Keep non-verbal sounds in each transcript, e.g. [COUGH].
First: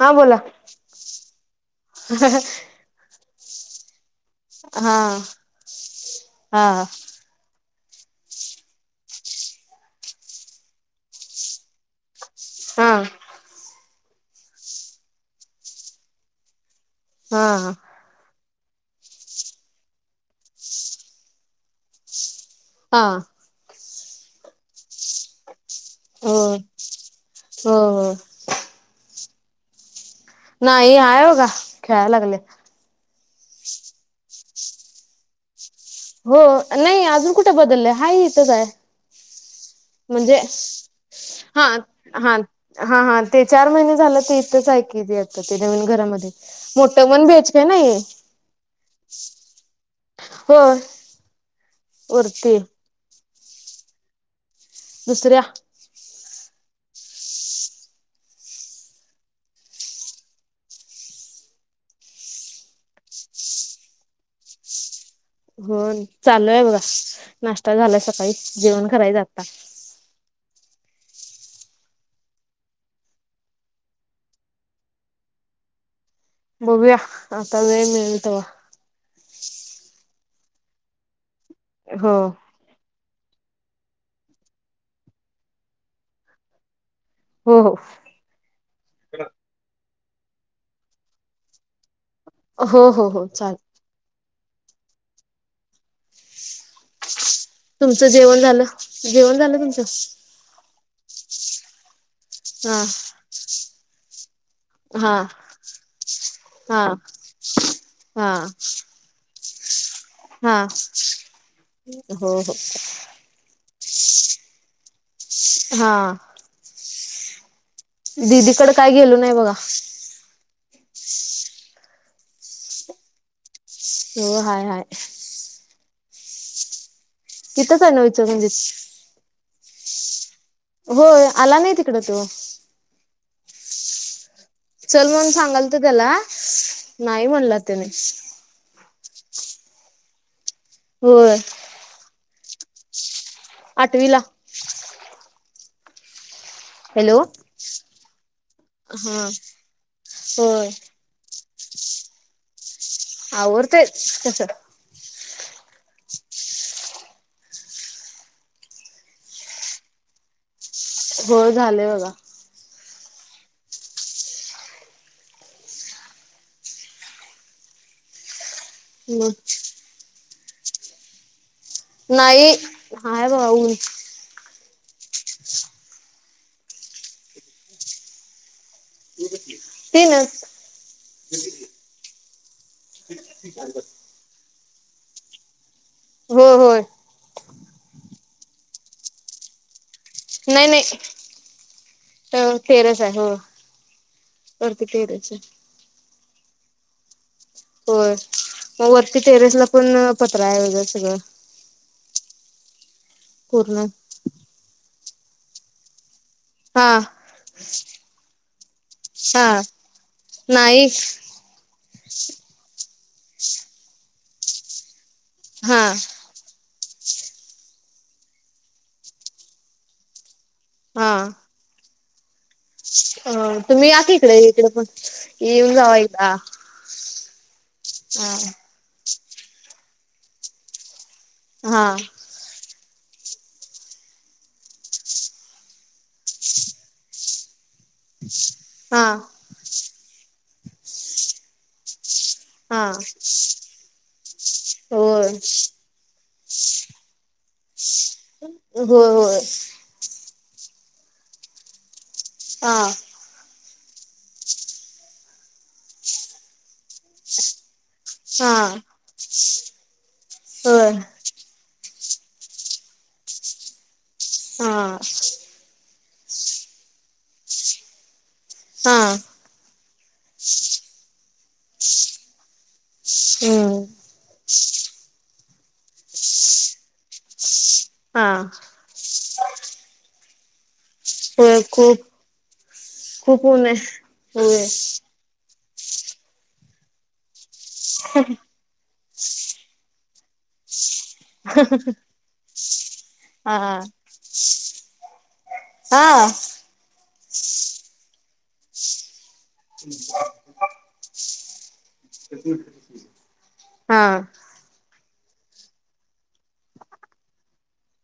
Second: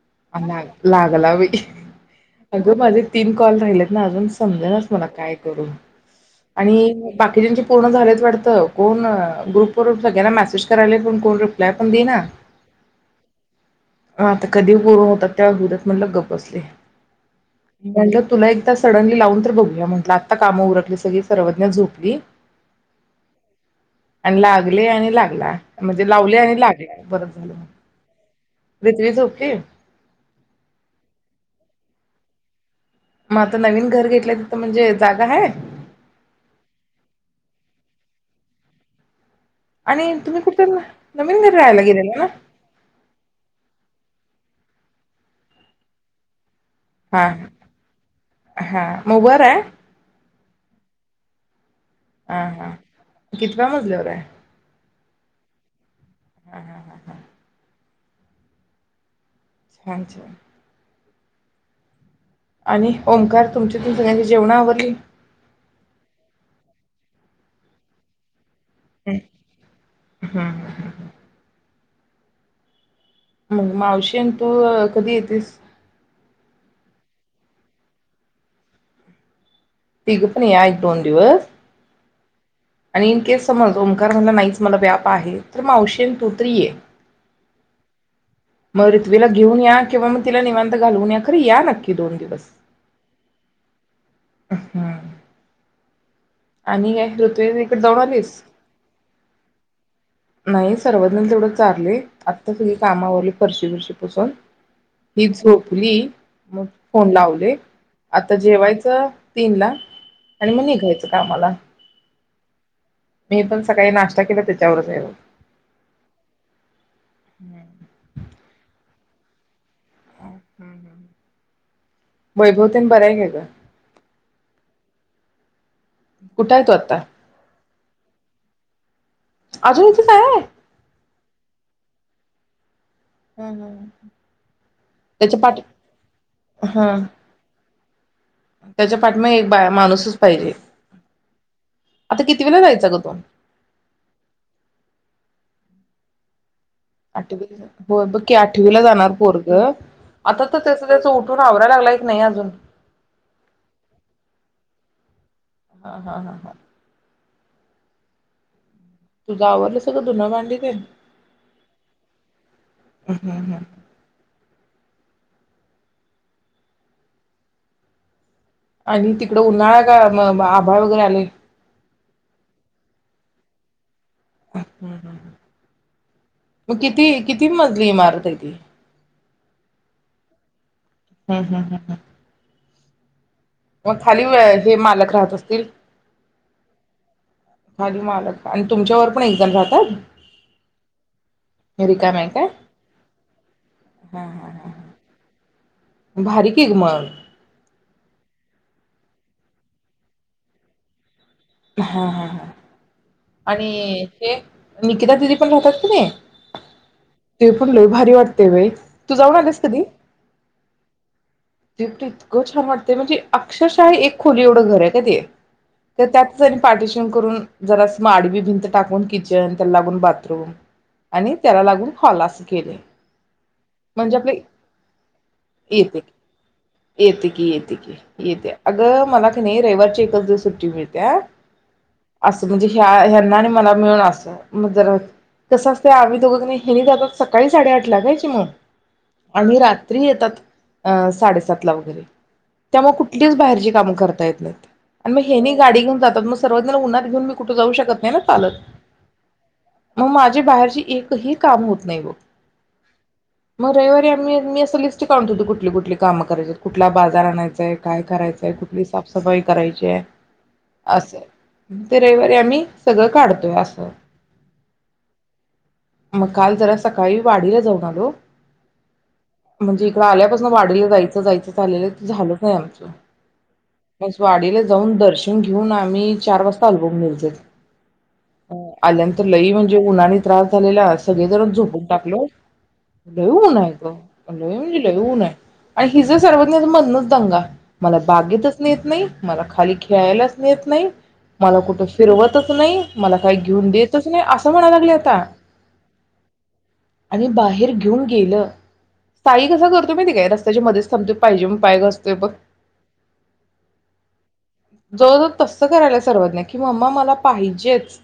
हा बोला. लागला बाई अग माझे तीन कॉल रहिले अजून समजेणाच हा मला काय करू हा आणि बाकीच्यांचे पूर्ण झालेत वाटतं कोण ग्रुप व सगळ्यांना मेसेज करायला पण कोण रिप्लाय पण देई ना हा आता कधी पूर्ण होत्यात त्या वेळेला होऊ देत म्हटलं आणि गप बसले. हा म्हटल तुला एक त सडनली लावून तर बघूया म्हटलं आता कामं उरकली सगळी सर्वज्ञा झोपली. हा आणि लागले आणि लागला म्हणजे हो लावले हो आणि लागला बर झालं. हो पृथ्वी झोपली. नाही हाय बगा खेळाय लागलेत. म आता नवीन घर घेतल्या तिथं म्हणजे जागा हाय. हो नाही अजून कुठ बदललंय हाय इथच हाय. आणि म्हणजे तुम्ही कुठे नवीन घरी हा राहायला गेलेला ना? हा हा हा ते चार महिने झाल ते तिथच आहे की ते नवीन घरामध्ये मोठं वन बी एच के नाहीये. म वर आहे. होय. हा वरती हा कितव्या मजल्यावर आहे. दुसऱ्या हा हा हा हा छान छान आणि ओंकार तुमची तिथली जेवण आवरली. होनं चालू आहे बघा नाश्ता झाला सकाळी जेवण करायच हं आता हं. मंग मावशी न तू कधी येतीस. बघूया आता वेळ मिळल तवा तिघ पण या एक दोन दिवस हो आणि इन केस समज ओंकार म्हटला नाहीच मला व्याप आहे तर मावशी अन तू तर ये. हो हो म रिथ्वीला घेऊन या किंवा मग तिला निवांत घालवून या खर या नक्की दोन दिवस. हो हो हो चाल- हं आणि काय ऋतू इकडे जाऊन तुमचं जेवण आलीस? झालं जेवण झालं तुमचं सर्वज्ञला तेवढं चारलय आत्ता सगळी हा काम आवरली फर्शी बिर्शी हा [UNINTELLIGIBLE] ही झोपली मग हा फोन लावले हा आता जेवायचं तीनला आणि हा म निघायचं कामाला हो हो मी पण सकाळी नाश्ता केला त्याच्यावरच हा हूं दिदीकड काय गेलो नाय बघा हूं हूं वैभवतेन बरं आहे काय ग हो हाय हाय कुठय तो आता तिथंच हाय नव्ह इचलकरंजीत अजून इथच हाय व्हय होय आला नाही तिकड तो हूं हूं चल म्हणुन सांगालत त्याला हा नाही म्हणला त्याने त्याच्या पाटमा एक बा माणूसच पाहिजे. होय आता कितवीला जायचा ग तो आठवी ला आठवी हो बघ की आठवीला जाणार हा पोरग आता तर होय त्याच त्याच उ टून आवरायाला लागलाय की नाही अजून आवरतय तस हा हा हा! तुझं आवरलं सगळं धून भांडी तेन. हो झाले बघा. हं हं! आणि तिकडं मग उन्हाळा का म बा. बाळू सर आले. नाही हाय भावु. म किती, किती मजली इमारत आहे ती. तीनच. ह ह ह [INAUDIBLE] मग खाली व. हे मालक राहत असतील. हो होय. खाली मालक आणि तुमच्यावर पण एकजण राहतात. नाही नाही रिकामी आहे काय तर तेरस आहे हो हा हा हा वरती तेरस आहे. भारी की ग मग. होय म वरती टेरेसला पण पत्र आहे वगरे सगळं. हा हा हा! पूर्ण आणि हे. दिदी पण राहतात कीणी. हा ते पण लोय भारी वाटते बई तू जाऊन आलीस हा कधी. नाही ते इतकं छान वाट. ते अक्षरशा एक खोली एवढं घर आहे का ते. हा! पाठीशन करून जरा म आडवी भिंत टाकून किचन त्याला लागून बाथरूम. हा आणि त्याला लागून. हॉल अस अ तुम्ही आत इकडे इकडे पण येऊन जावा येते एकदा येते की! हा येते अगं मला. नही रविवारची एकच दिवस सुट्टी मिळत्या. हा! हा ह्यांना आणि मला मिळून अस म जर कसं असत आम्ही दोघं कणी हेनी जातत सकाळी साडे आठ लागायची म हा आणि रात. तर येतात अ साडेसात ला वगैरे. हा कुठलीच बाहेरची कामं करता येत नाहीत आणि मग होय हेनी गाडी घेऊन जात. सर्वज्ञा ला उन्हात घेऊन कुठ जाऊ शकत नाही ना होय होय की बाहेरची एकही काम होत नाही बघ हा म रविवारी आम्ही मी असं लिस्ट काढूणं ठेवतो कुठली कुठली कामं करायचित कुठला बाजार आणायचाय काय करायचंय हा कुठली साफसफाई करायची आहे. होय असय ते रविवारी आम्ही सगळं काढतोय असं हा मग काल जरा सकाळी वाडीला जाऊन आलो. हा म्हणजे इकड आल्यापासन वाडीला जायचं जायचं चालेलं ते झाल नाही आमचं हम्म [UNINTELLIGIBLE] वाडीला जाऊन दर्श [UNINTELLIGIBLE] आम्ही चार वाजता आलो मीरजत हा लई म्हणजे उन्हानी त्रास झालेला अ सगळे जणच होय झोपून खूप टाकलो लय ऊन आहे ग लय होय म्हणजे लय ऊन हाय. आणि हिज सर्वज्ञा चा मदनच दंगा मला बागेतच नेत नाही मला खाली खेळायलाच नेत नाही. मला कुठं फिरवतच नाही मला काही हा घेऊन देतच नाही असं म्हणायला लागली आता हा आणि बाहेर घेऊन गेलं साई कसा करतोय माहितीये काय रस्त्याच्या मध्येच थांबतोय पाहिजे म्हणून पाय घासतोय बघ. हा जवळ जव तसं करायला सर्वज्ञा की मम्मा मला पाहिजेच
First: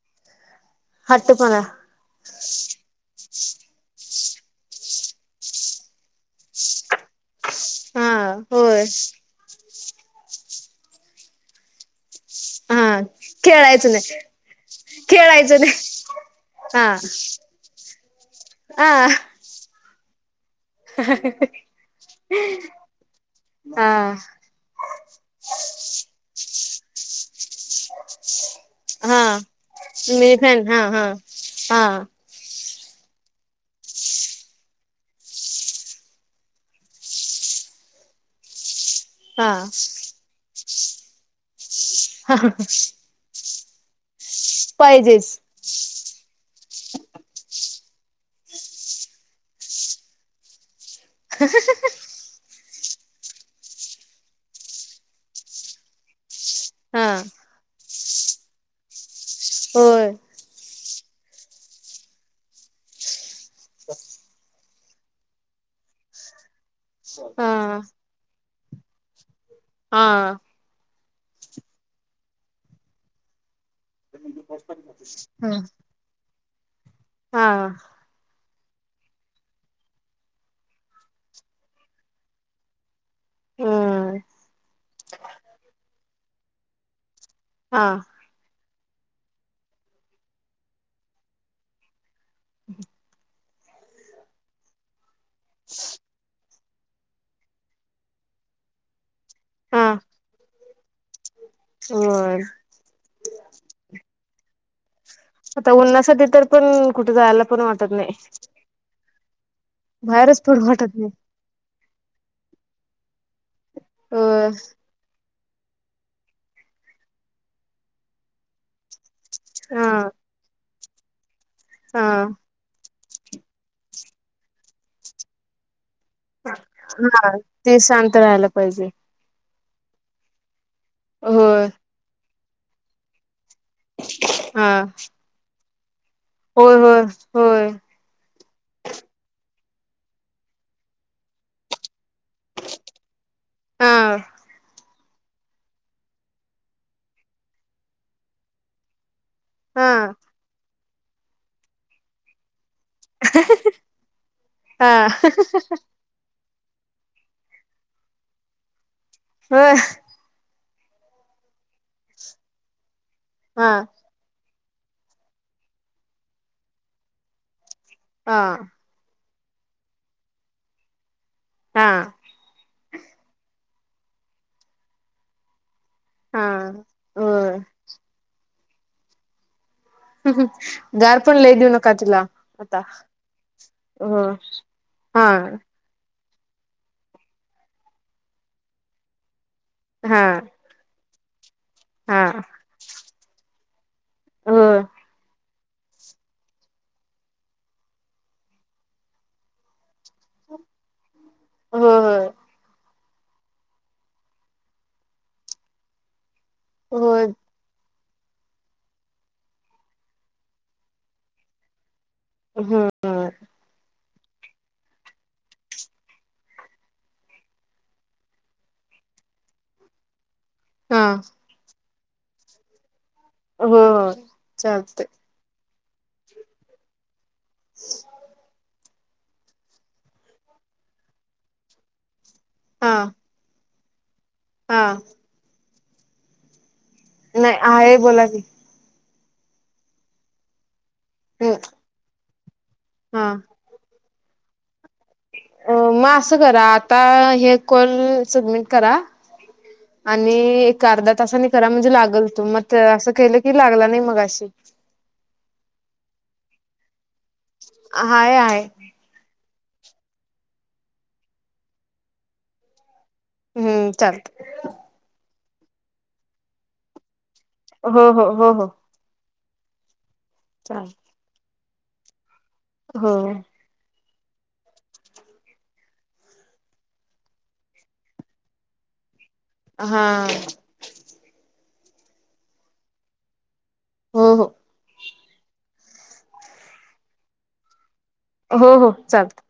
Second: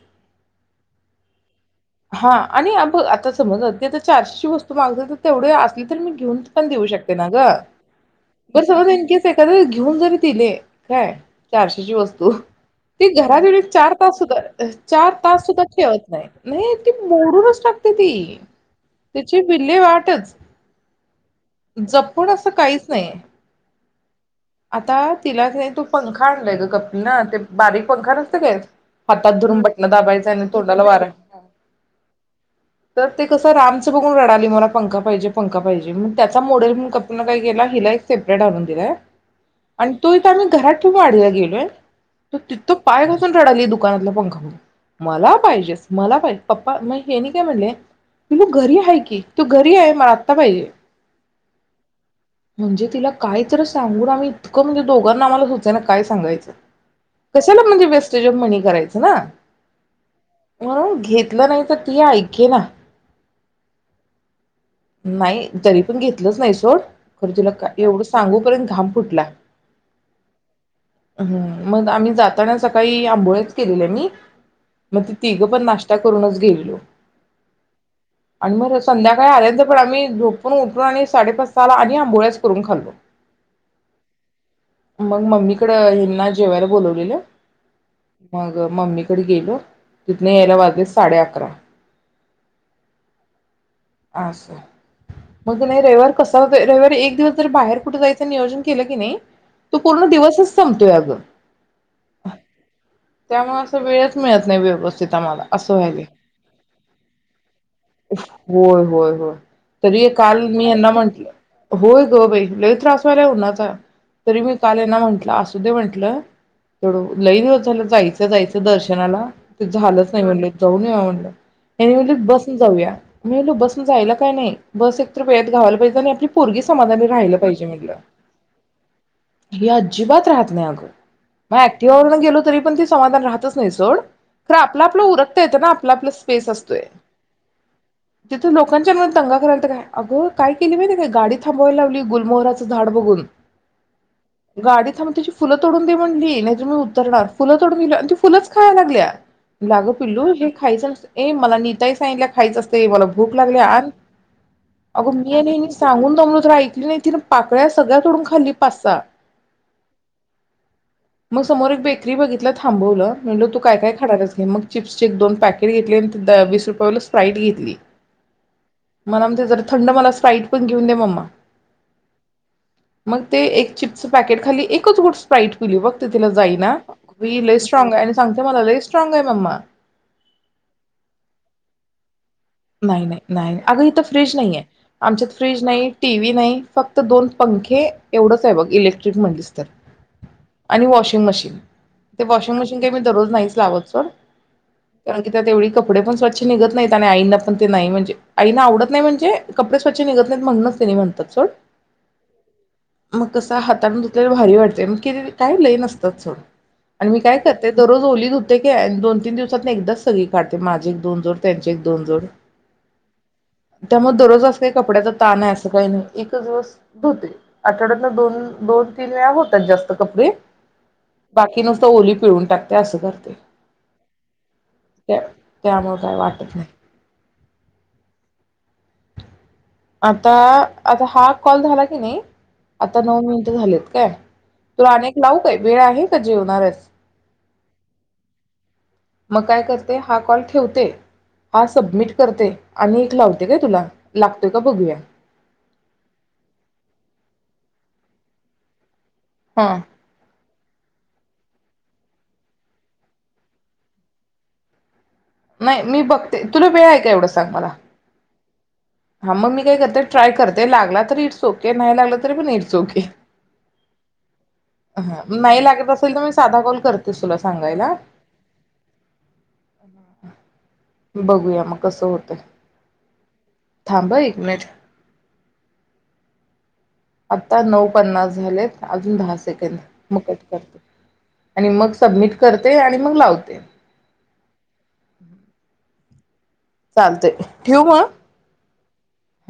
हट्टपणा हा आणि अब आता समज चारशेची वस्तू मागीतली तर तेवढे असली तर मी घेऊन पण देऊ शक ते ना ग हा पण होय समज इन केस एखाद घेऊन जरी दिले काय चारशेची वस् स्तु हा ती घरात येऊन खेळायचं चार तास नाही सुधा चार तास खेळायचं सुद्धा नाही ठेवत नाही नाही हा ती मोडूनच टाकती ती हा त्याची विल्हे वाट ट्टच जपून असं काहीच नाही हा आता तिला की नाय तो तो पंखा आणलाय ग कपील न ते बारीक पंखा नसतय काय हा हातात धरून बटण दाबायचंय मी आणि फॅन हा तोंडाला हा वारा तर ते कस रामचं बघून रडाली मला पंखा पाहिजे पंखा पाहिजे मग त्याचा मॉडेल म्हणून [UNINTELLIGIBLE] गेलाय अन हिला एक सेपरेट आणून दिलाय. हा आणि तो इथ आणि घरात तू वाढीला गेलोय. हा तो तीथ पाय घासून रडाली दुकानातला पंखा मला पाहिजेच पाहिजेच मला पाहिजे पप्पा मग हेनी काय म्हणले पीलू घरी हाय की तू घरी ये म आत्ता पाहिजे. हं हं हं हं म्हणजे तिला कायतर सांगून आम्ही इतक म्हणजे दोघांना आम्हाला झोप त्याना काय सांगायचं? हा कशाला म्हणजे व्यस म्हणी करायचं ना? होय. म्हणून घेतलं नाई तर ती ऐके ना. तर नाई तरी पण घेतलंच नाई सोड. खरं तुला हा का हा एवढं सांगु पर्यंत घाम फुटला. हा. हम्म मग आम्ही जाताना सकाळी आंबोळेच केलेल मी. मग ते तिघ पण हम् नाश्ता करूनच गेली हॅलो हा. आणि मग संध्याकाळी आल्यांतर पण आम्ही झोपून उठलो आणि साडेपाच सहाला आणि आंबोळ्याच करून खाल्लो. हम मग मम्मी कड हयांना जेवायला बोलवलेलं हा. मम्मीकड गेलो तिथन यायला वाजले साडे अकरा हम् हम. असं मग नाई रयवार कसा रव्वारी एक दिवस जरी बाहेर कुठ जायचं नियोजन केलं की नाई तू पूर्ण दिवसच [UNINTELLIGIBLE] होय. त्यामुळे असं वेळच मिळत नाई व्यवस् आता उन्हासा तरी पण कुठे जायला पण वाटतं नाही. होय होय होय तरी काल बाहेरच मी पडू हयांना वाटत नाही म्हंटलं होय. हो बई लय त्रास व्हायला उन्हाचा. तरी अ मी कालना हयांना म्हंटलं असं. म्हटलं तेवढं लय दिवस झालं. जायचं जायचं दर्शनाला. ते हा झालंच नाही म्हणले. जाऊन यावं म्हंटलं. हयांनी हा म्हटले बसने जाऊया. मी म्हनलं बसने जायला काय नाही बस एक तर वेळेत घावायला पाहि हा ते शांत राहायला पाहिजे. हे अजिबात राहात नाही अगं. म होय ऍक्टिवावरन गेलो. तरी पण ते. समाधान राहत. तस नई सोड खरं हा आपल, आपलं उरकता येत ना आपल आपलंस. पेस होय असतोय. होय होय तिथून लोकांच्या मन दंगा कराय तर काय, अग काय केली माहितीे, काय गाडी थांबवायला लावली गुलमोहराचं झाड बघून. हा गाडी थांबा तेची फुलं तोडून दे म्हणली नाही मी उतरणार फुलं. तोडून दिलं आणि फुलच खायला लागल्या. आग हा पिल्लू हे खायचं ये मला नीताई सांगितल्या खायचं अस. ते मला भूक लागल्या आण हा अगं मी आणि हेनी सांगून दमलो तरी येक तिन पाकळ्या सगळ्या तोडून खाल्ली पाच सहा. [UNINTELLIGIBLE] म समोर एक बेकरी बघि तिला थांबवलं. म्हणलो तू हा काय काय खाणारस घे मग चिप्सचे दोन पॅकेट घेतली आणि ते द वीस रुपय वाला स्प्राईट घेतली. हा! मला म्हणतंय जरा थंड मला स्प्राईट पण घेऊन दे मम्मा. हा ते एक चिप स पॅकेट खाली एकच गुट स्प्राईट. पिली बग ते तिला हा जाईना. वी लय होय स्ट्राँग आहे आणि सांग ते म्हणायलय लय स्ट्रॉंग आहे मम्मा गार पण लई देेऊ नका तिला आता नाही नाही नाही नाही अग इथ हो फ्रीज नाही आहे हा आमच्यात फ्रीज नाही टी व्ही नाही फक्त दोन पंखे एवढंच आहे बघ इलेक्ट्रिक म्हणलीस हा आणि मशीन हा ते वॉशिंग मशीन काही मी दररोज नाहीच लावत सोड होय कारण की त्यात एवढी कपडे पण स्वच्छ निघत नाहीत आणि आईंना पण ते नाही म्हणजे आईना आवडत नाही म्हणजे कपडे स्वच्छ निघत नाहीत म्हणूनच तेनी म्हणतात. सोड होय मग कसं हातने धुतलेला भारी वाटयतेय मग काय लय नसतात सोड. आणि मी होय होय काय करते दोन रोज आली धूते काय आणि दोन तीन दिवसात एकदाच सगळी काढते माझी एक दोन जोड त्यांचे एक दोन जोड. हम् त्यामुळे दररोज असं काही कपड्यांचा ताण आहे असं काही नाही एकच दिवस धुते आठवड्यातन दोन दोन तीन वेळा होतात जास्त कपडे हा बाकी नु ओली पिळून टाकते असं कर हो चालतय. त्यामुळे काय वाटत नाही [INAUDIBLE] आता आता हा कॉल झाला की नी हा आता नऊ मिनिटं झालेत. काय? हा लूला आनेक लावू काय? वेळ आहे का जेवणार आहेस? नाही आहे बोला की. मग काय करते हा कॉल ठेवते. हम्म हा सबमिट करते आणि एक लावते काय तुला. ला त का बघूया. अ मग असं करा आता हे कॉल सबमिट करा. हा. आणि एक अर्धा तासांनी करा म्हणजे लागल तू मग असं केलं की लागला नाही मगाशी. नाही मी बघते तुला वेळ आहेय का एवढं. सांग मला हाय हाय. हा मग मी काय करते ट्राय करते, लागला तरी इट्स ओके नाही लागलं तरी पण इट्स ओके. हम्म चालत. हा नाही लागत असेल तर मी साधा कॉल करतेच तुला. सांगायला. हो हो हो हो. चाल [INAUDIBLE] बघूया मग. कसं होतंय. हो. थांबं एक मिनिट. आता नऊ पन्नास झालेत अजून दहा से सेकंद हा म कट करते. आणि मग सबमिट करते आणि मग लावते. हो हो. [UNINTELLIGIBLE] चालतयं ठेवू म. हो हो चालत.